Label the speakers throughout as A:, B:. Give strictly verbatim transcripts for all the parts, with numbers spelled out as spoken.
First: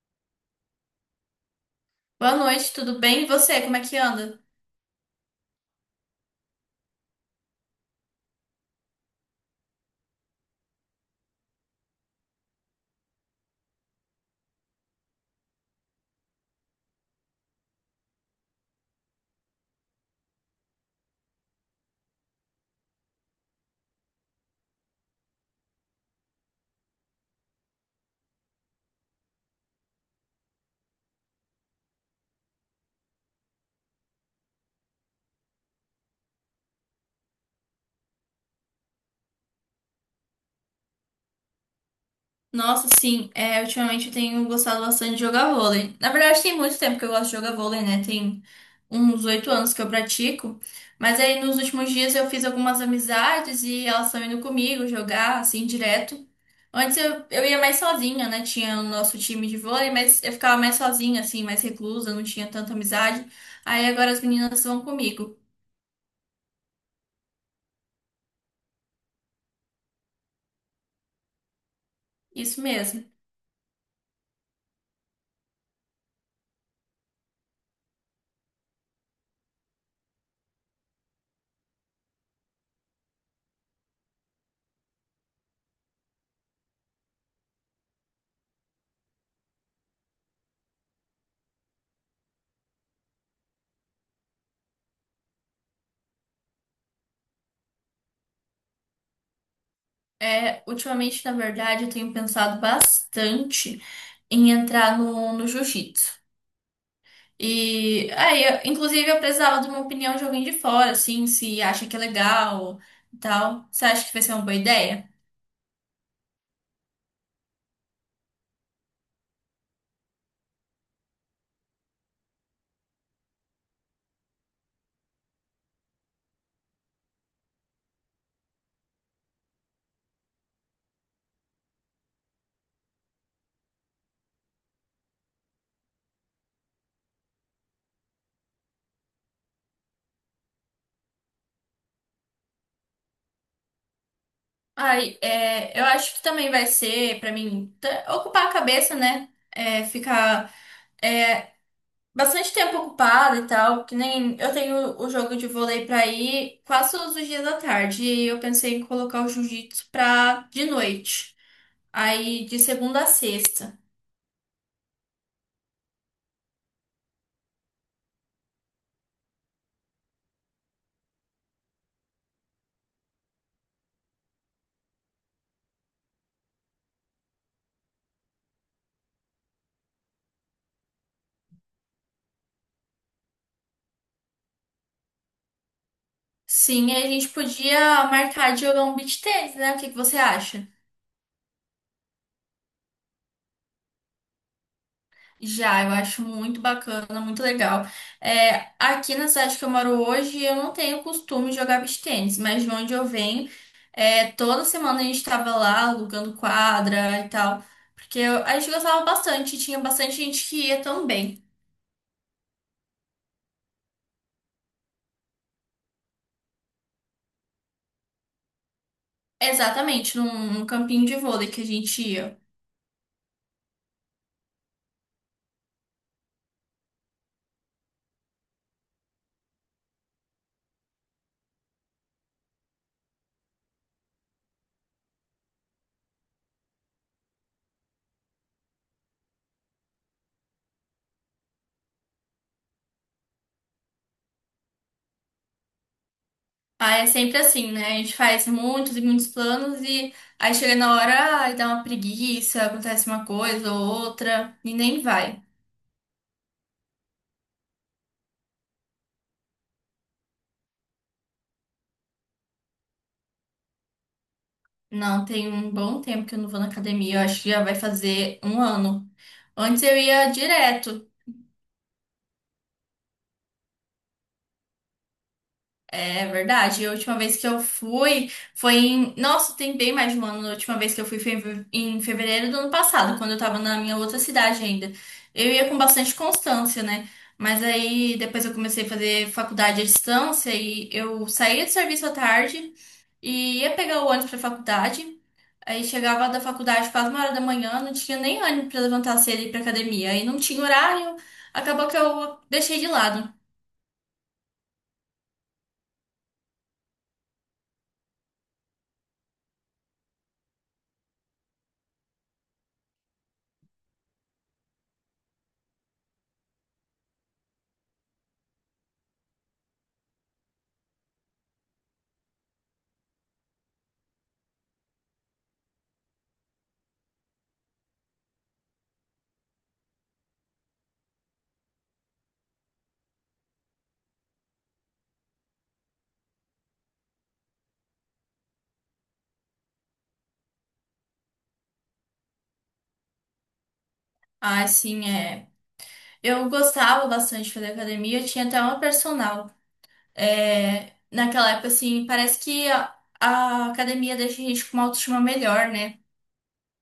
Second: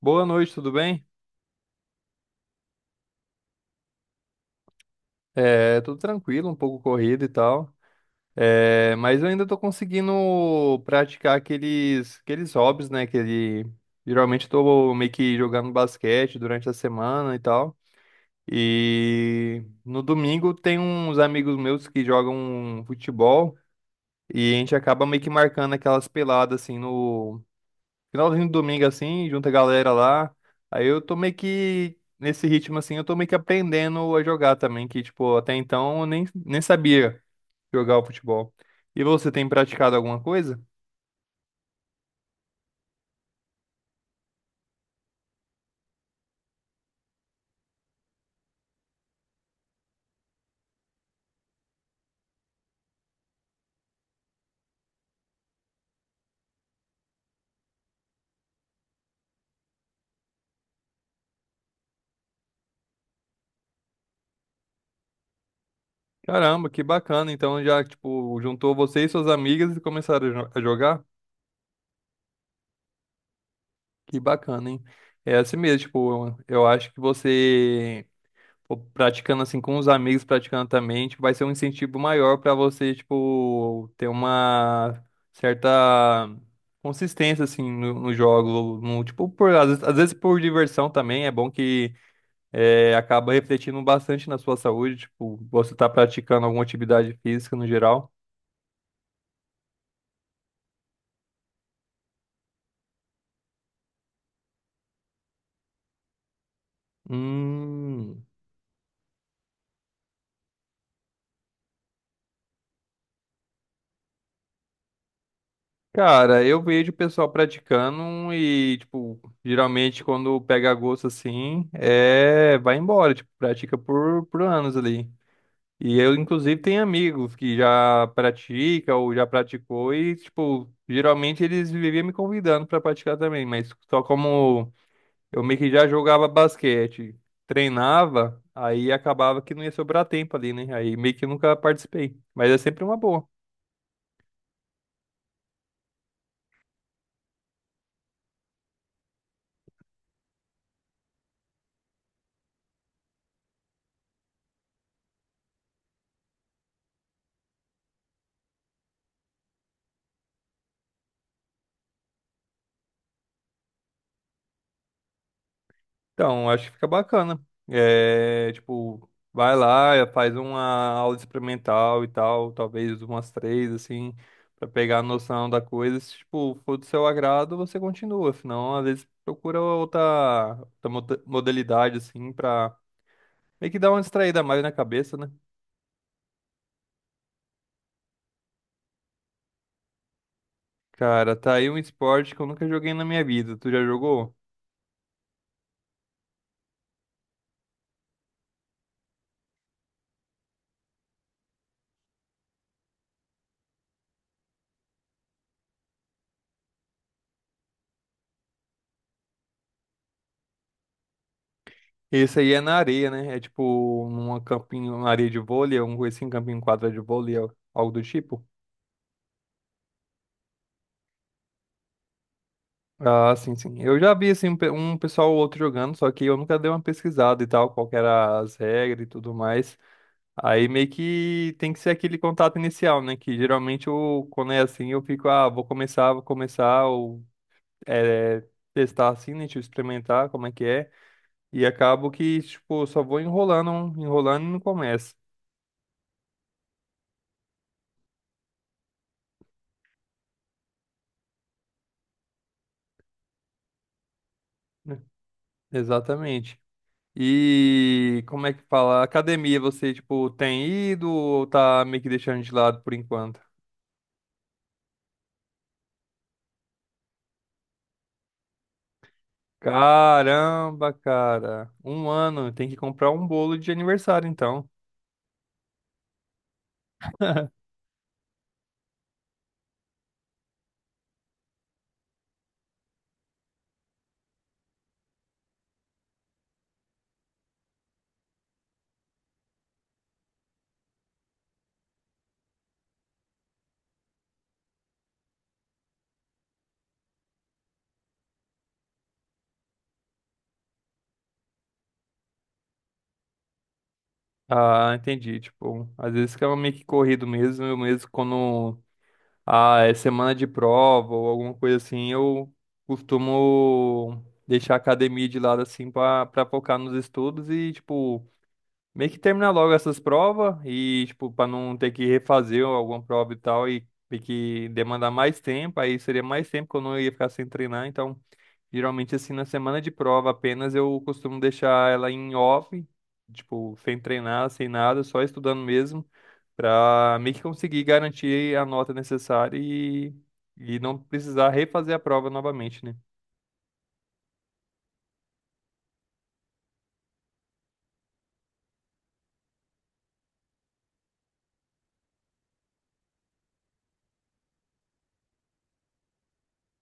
A: Boa noite, tudo bem?
B: Boa noite, tudo bem? E você, como é que anda?
A: É, tudo tranquilo, um pouco corrido e tal. É, mas eu ainda tô conseguindo praticar aqueles, aqueles hobbies, né? Que geralmente tô meio que jogando basquete durante a semana e tal. E no domingo tem uns amigos meus que jogam futebol e a gente acaba meio que marcando aquelas peladas assim no finalzinho do domingo, assim, junta a galera lá. Aí eu tô meio que, nesse ritmo, assim, eu tô meio que aprendendo a jogar também, que, tipo, até então eu nem, nem sabia jogar o futebol. E você tem praticado alguma coisa?
B: Nossa, sim, é, ultimamente eu tenho gostado bastante de jogar vôlei. Na verdade, tem muito tempo que eu gosto de jogar vôlei, né? Tem uns oito anos que eu pratico. Mas aí nos últimos dias eu fiz algumas amizades e elas estão indo comigo jogar, assim, direto. Antes eu, eu ia mais sozinha, né? Tinha o nosso time de vôlei, mas eu ficava mais sozinha, assim, mais reclusa, não tinha tanta amizade. Aí agora as meninas vão comigo.
A: Caramba, que bacana. Então já, tipo, juntou você e suas amigas e começaram a jo- a jogar?
B: Isso mesmo.
A: Que bacana, hein? É assim mesmo, tipo, eu acho que você. Pô, praticando assim com os amigos, praticando também, tipo, vai ser um incentivo maior pra você, tipo, ter uma certa consistência assim no, no jogo, no, tipo, por, às vezes, às vezes por diversão também, é bom que é, acaba refletindo bastante na sua saúde, tipo, você tá praticando alguma atividade física no geral.
B: É, ultimamente, na verdade, eu tenho pensado bastante em entrar no, no jiu-jitsu. E
A: Hum,
B: aí, eu- inclusive, eu precisava de uma opinião de alguém de fora, assim, se acha que é legal e tal. Você acha que vai ser uma boa ideia?
A: Cara, eu vejo o pessoal praticando e, tipo, geralmente quando pega gosto assim, é, vai embora, tipo, pratica por, por anos ali. E eu, inclusive, tenho amigos que já pratica ou já praticou e, tipo, geralmente eles viviam me convidando para praticar também, mas só como eu meio que já jogava basquete, treinava, aí acabava que não ia sobrar tempo ali, né? Aí meio que nunca participei, mas é sempre uma boa.
B: Ai, é, eu acho que também vai ser, pra mim, t- ocupar a cabeça, né? É, ficar é, bastante tempo ocupada e tal, que nem eu tenho o jogo de vôlei pra ir quase todos os dias da tarde, e eu pensei em colocar o jiu-jitsu pra de noite. Aí de segunda a sexta.
A: Então, acho que fica bacana. É, tipo, vai lá, faz uma aula experimental e tal, talvez umas três, assim, pra pegar a noção da coisa. Se, tipo, for do seu agrado, você continua. Senão, às vezes, procura outra, outra moda- modalidade, assim, pra meio que dar uma distraída mais na cabeça, né?
B: Sim, aí a gente podia marcar de jogar um beach tennis, né? O que que você acha?
A: Cara, tá aí um esporte que eu nunca joguei na minha vida. Tu já jogou?
B: Já, eu acho muito bacana, muito legal. É, aqui na cidade que eu moro hoje, eu não tenho costume de jogar beach tennis, mas de onde eu venho, é, toda semana a gente estava lá alugando quadra e tal, porque eu- a gente gostava bastante, tinha bastante gente que ia também.
A: Esse aí é na areia, né? É tipo numa campinho, uma areia de vôlei, um assim, campinho quadrado de vôlei, algo do tipo.
B: Exatamente, num, num campinho de vôlei que a gente ia.
A: Ah, sim, sim. Eu já vi assim um pe- um pessoal ou outro jogando, só que eu nunca dei uma pesquisada e tal, qual que era as regras e tudo mais. Aí meio que tem que ser aquele contato inicial, né? Que geralmente eu, quando é assim, eu fico, ah, vou começar, vou começar, ou é, testar assim, né? Tipo, experimentar como é que é. E acabo que, tipo, só vou enrolando, enrolando e não começo.
B: Ah, é sempre assim, né? A gente faz muitos e muitos planos e aí chega na hora ai, dá uma preguiça, acontece uma coisa ou outra e
A: Né?
B: nem vai.
A: Exatamente. E como é que fala? Academia, você, tipo, tem ido ou tá meio que deixando de lado por enquanto?
B: Não, tem um bom tempo que eu não vou na academia, eu acho que já vai fazer um ano. Antes eu ia
A: Caramba,
B: direto.
A: cara. Um ano, tem que comprar um bolo de aniversário, então.
B: É verdade. E a última vez que eu fui foi em. Nossa, tem bem mais de um ano. A última vez que eu fui foi em fe- em fevereiro do ano passado, quando eu tava na minha outra cidade ainda. Eu ia com bastante constância, né? Mas aí depois eu comecei a fazer faculdade à distância e eu saía do serviço à tarde e ia pegar o ônibus pra faculdade. Aí chegava da faculdade quase uma hora da manhã, não tinha nem ânimo pra levantar cedo e ir pra academia. Aí não tinha horário, acabou que eu deixei de lado.
A: Ah, entendi. Tipo, às vezes fica meio que corrido mesmo, eu mesmo quando ah, é semana de prova ou alguma coisa assim, eu costumo deixar a academia de lado assim pra, pra focar nos estudos e, tipo, meio que terminar logo essas provas e, tipo, pra não ter que refazer alguma prova e tal e ter que demandar mais tempo, aí seria mais tempo que eu não ia ficar sem treinar, então. Geralmente, assim, na semana de prova apenas eu costumo deixar ela em off, tipo, sem treinar, sem nada, só estudando mesmo, pra meio que conseguir garantir a nota necessária e, e não precisar refazer a prova novamente, né?
B: Ah, sim, é. Eu gostava bastante de fazer academia, eu tinha até uma personal. É, naquela época, assim, parece que a, a academia deixa a gente com uma autoestima melhor, né?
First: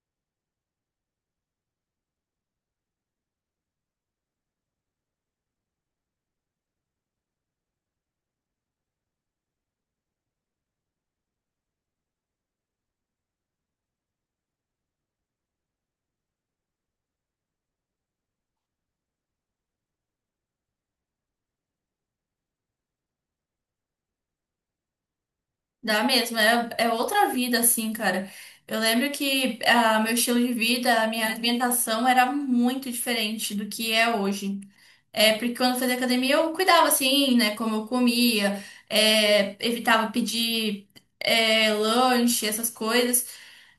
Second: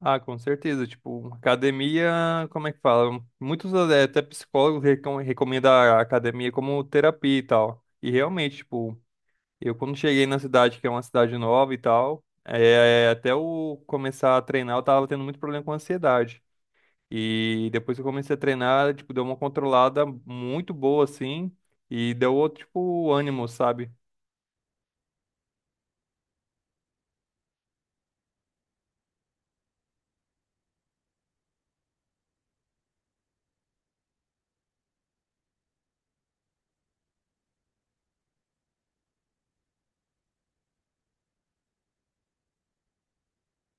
A: Ah, com certeza. Tipo, academia, como é que fala? Muitos eh, até psicólogos recom recomendam a academia como terapia e tal. E realmente, tipo, eu, quando cheguei na cidade, que é uma cidade nova e tal, é, até eu começar a treinar, eu tava tendo muito problema com ansiedade. E depois que eu comecei a treinar, tipo, deu uma controlada muito boa, assim, e deu outro, tipo, ânimo, sabe?
B: Dá mesmo, é, é outra vida, assim, cara. Eu lembro que ah, meu estilo de vida, a minha alimentação era muito diferente do que é hoje. É, porque quando eu fazia academia eu cuidava assim, né? Como eu comia, é, evitava pedir é, lanche, essas coisas.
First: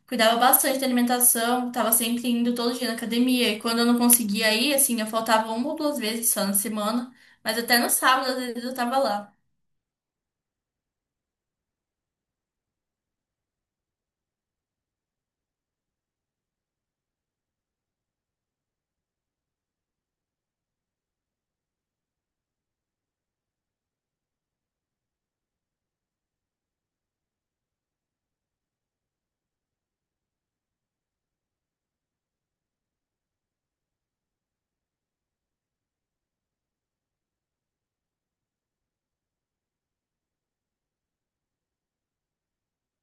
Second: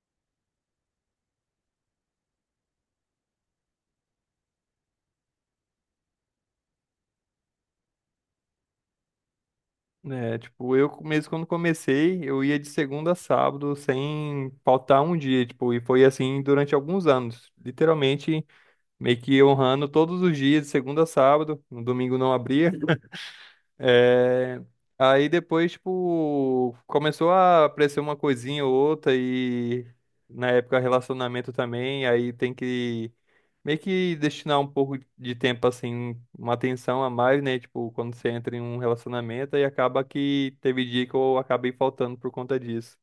B: Cuidava bastante da alimentação, tava sempre indo todo dia na academia. E quando eu não conseguia ir, assim, eu faltava uma ou duas vezes só na semana. Mas até no sábado, às vezes, eu tava lá.
A: É, tipo, eu mesmo quando comecei, eu ia de segunda a sábado sem faltar um dia, tipo, e foi assim durante alguns anos. Literalmente, meio que honrando todos os dias, de segunda a sábado, no domingo não abria. É, aí depois, tipo, começou a aparecer uma coisinha ou outra e na época relacionamento também, aí tem que meio que destinar um pouco de tempo, assim, uma atenção a mais, né? Tipo, quando você entra em um relacionamento e acaba que teve dia que eu acabei faltando por conta disso.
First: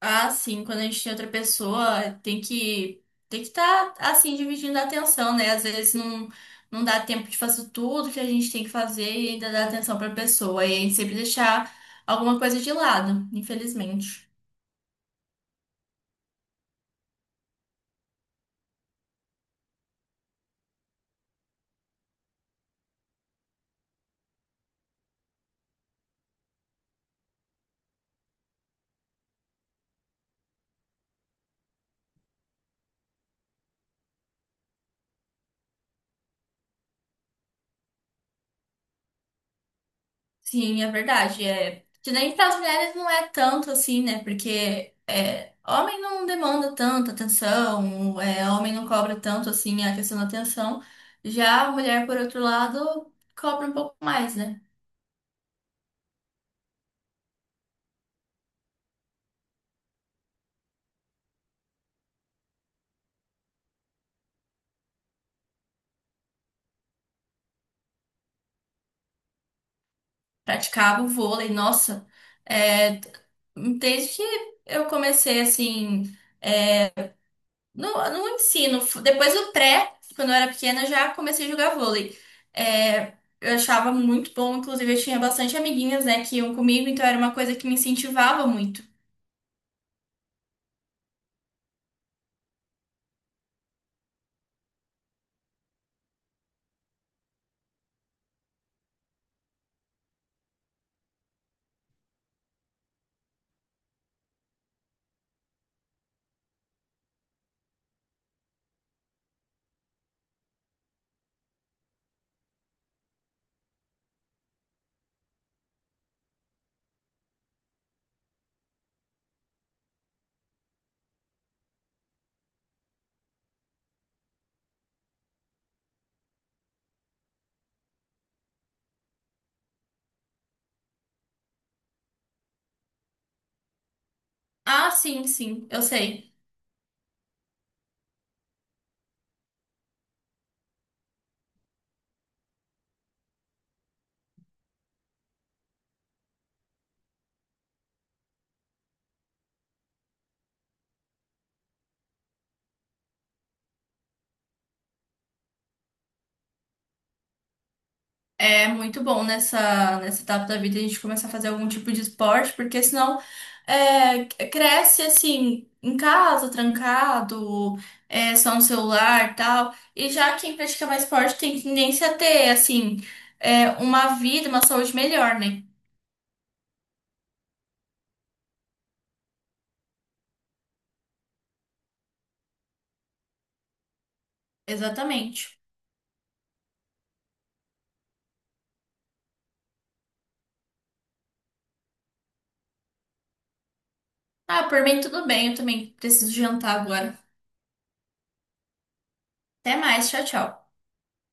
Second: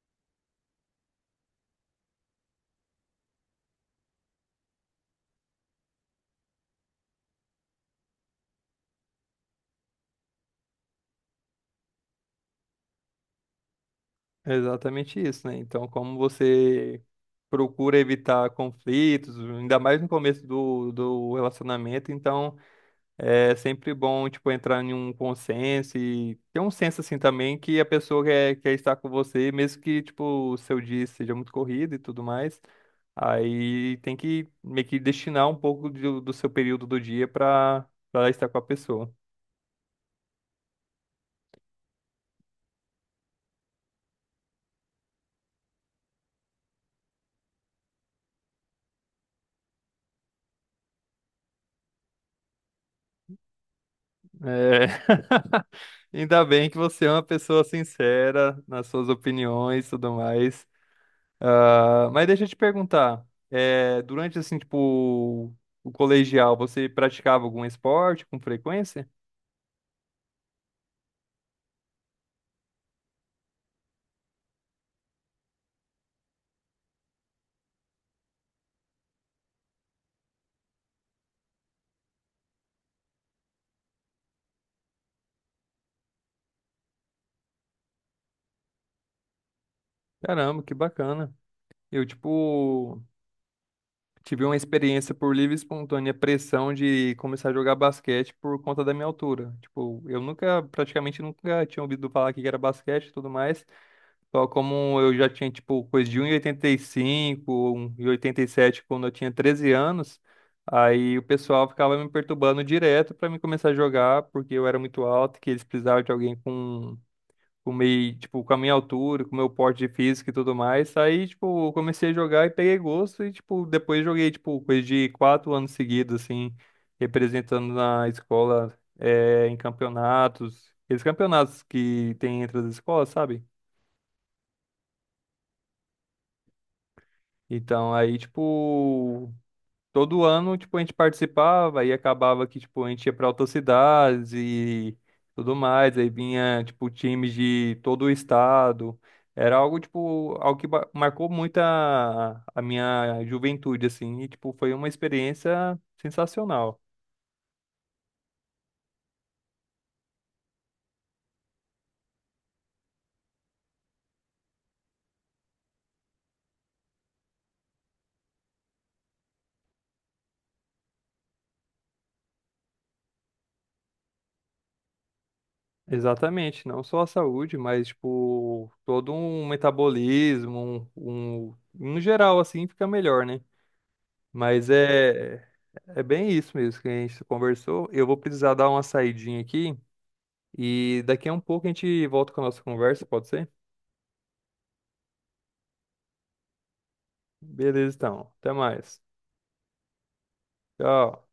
B: Ah, sim, quando a gente tem outra pessoa, tem que tem que estar assim dividindo a atenção, né? Às vezes não não dá tempo de fazer tudo que a gente tem que fazer e ainda dar atenção para a pessoa, e a gente sempre deixar alguma coisa de lado, infelizmente.
A: É exatamente isso, né? Então, como você procura evitar conflitos, ainda mais no começo do, do relacionamento, então. É sempre bom, tipo, entrar em um consenso e ter um senso, assim, também que a pessoa quer, quer estar com você, mesmo que, tipo, o seu dia seja muito corrido e tudo mais. Aí tem que meio que destinar um pouco do, do seu período do dia para para estar com a pessoa.
B: Sim, é verdade, é. Que nem para as mulheres não é tanto assim, né? Porque é, homem não demanda tanta atenção, é, homem não cobra tanto assim a questão da atenção. Já a mulher, por outro lado, cobra um pouco mais, né?
A: É... Ainda bem que você é uma pessoa sincera nas suas opiniões e tudo mais. Ah, mas deixa eu te perguntar, eh, durante assim, tipo, o colegial, você praticava algum esporte com frequência?
B: Praticava o vôlei, nossa, é, desde que eu comecei assim, no, no ensino, f- depois do pré, quando eu era pequena, eu já comecei a jogar vôlei. É, eu achava muito bom, inclusive eu tinha bastante amiguinhas, né, que iam comigo, então era uma coisa que me incentivava muito.
A: Caramba, que bacana. Eu, tipo, tive uma experiência por livre e espontânea pressão de começar a jogar basquete por conta da minha altura. Tipo, eu nunca, praticamente nunca tinha ouvido falar que era basquete e tudo mais. Só como eu já tinha, tipo, coisa de um um e oitenta e cinco, um e oitenta oitenta cinco e sete quando eu tinha treze anos, aí o pessoal ficava me perturbando direto pra mim começar a jogar, porque eu era muito alto, que eles precisavam de alguém com, com meio, tipo, com a minha altura, com o meu porte de físico e tudo mais. Aí, tipo, eu comecei a jogar e peguei gosto e, tipo, depois joguei, tipo, coisa de quatro anos seguidos, assim, representando na escola, eh, em campeonatos. Esses campeonatos que tem entre as escolas, sabe?
B: Ah, sim, sim, eu sei.
A: Então, aí, tipo, todo ano, tipo, a gente participava e acabava que, tipo, a gente ia pra outras cidades e tudo mais. Aí vinha, tipo, times de todo o estado. Era algo, tipo, algo que ba- marcou muito a, a minha juventude, assim. E, tipo, foi uma experiência sensacional.
B: É muito bom nessa, nessa etapa da vida a gente começar a fazer algum tipo de esporte, porque senão é, cresce assim, em casa, trancado, é, só no celular e tal. E já quem pratica mais esporte tem tendência a ter, assim, é, uma vida, uma saúde melhor, né?
A: Exatamente, não só a saúde, mas, tipo, todo um metabolismo, um, um, em geral, assim, fica melhor, né? Mas é,
B: Exatamente.
A: é bem isso mesmo que a gente conversou. Eu vou precisar dar uma saidinha aqui e daqui a um pouco a gente volta com a nossa conversa, pode ser?
B: Ah, por mim tudo bem, eu também preciso jantar agora.
A: Beleza, então. Até mais.
B: Até mais, tchau, tchau.
A: Tchau.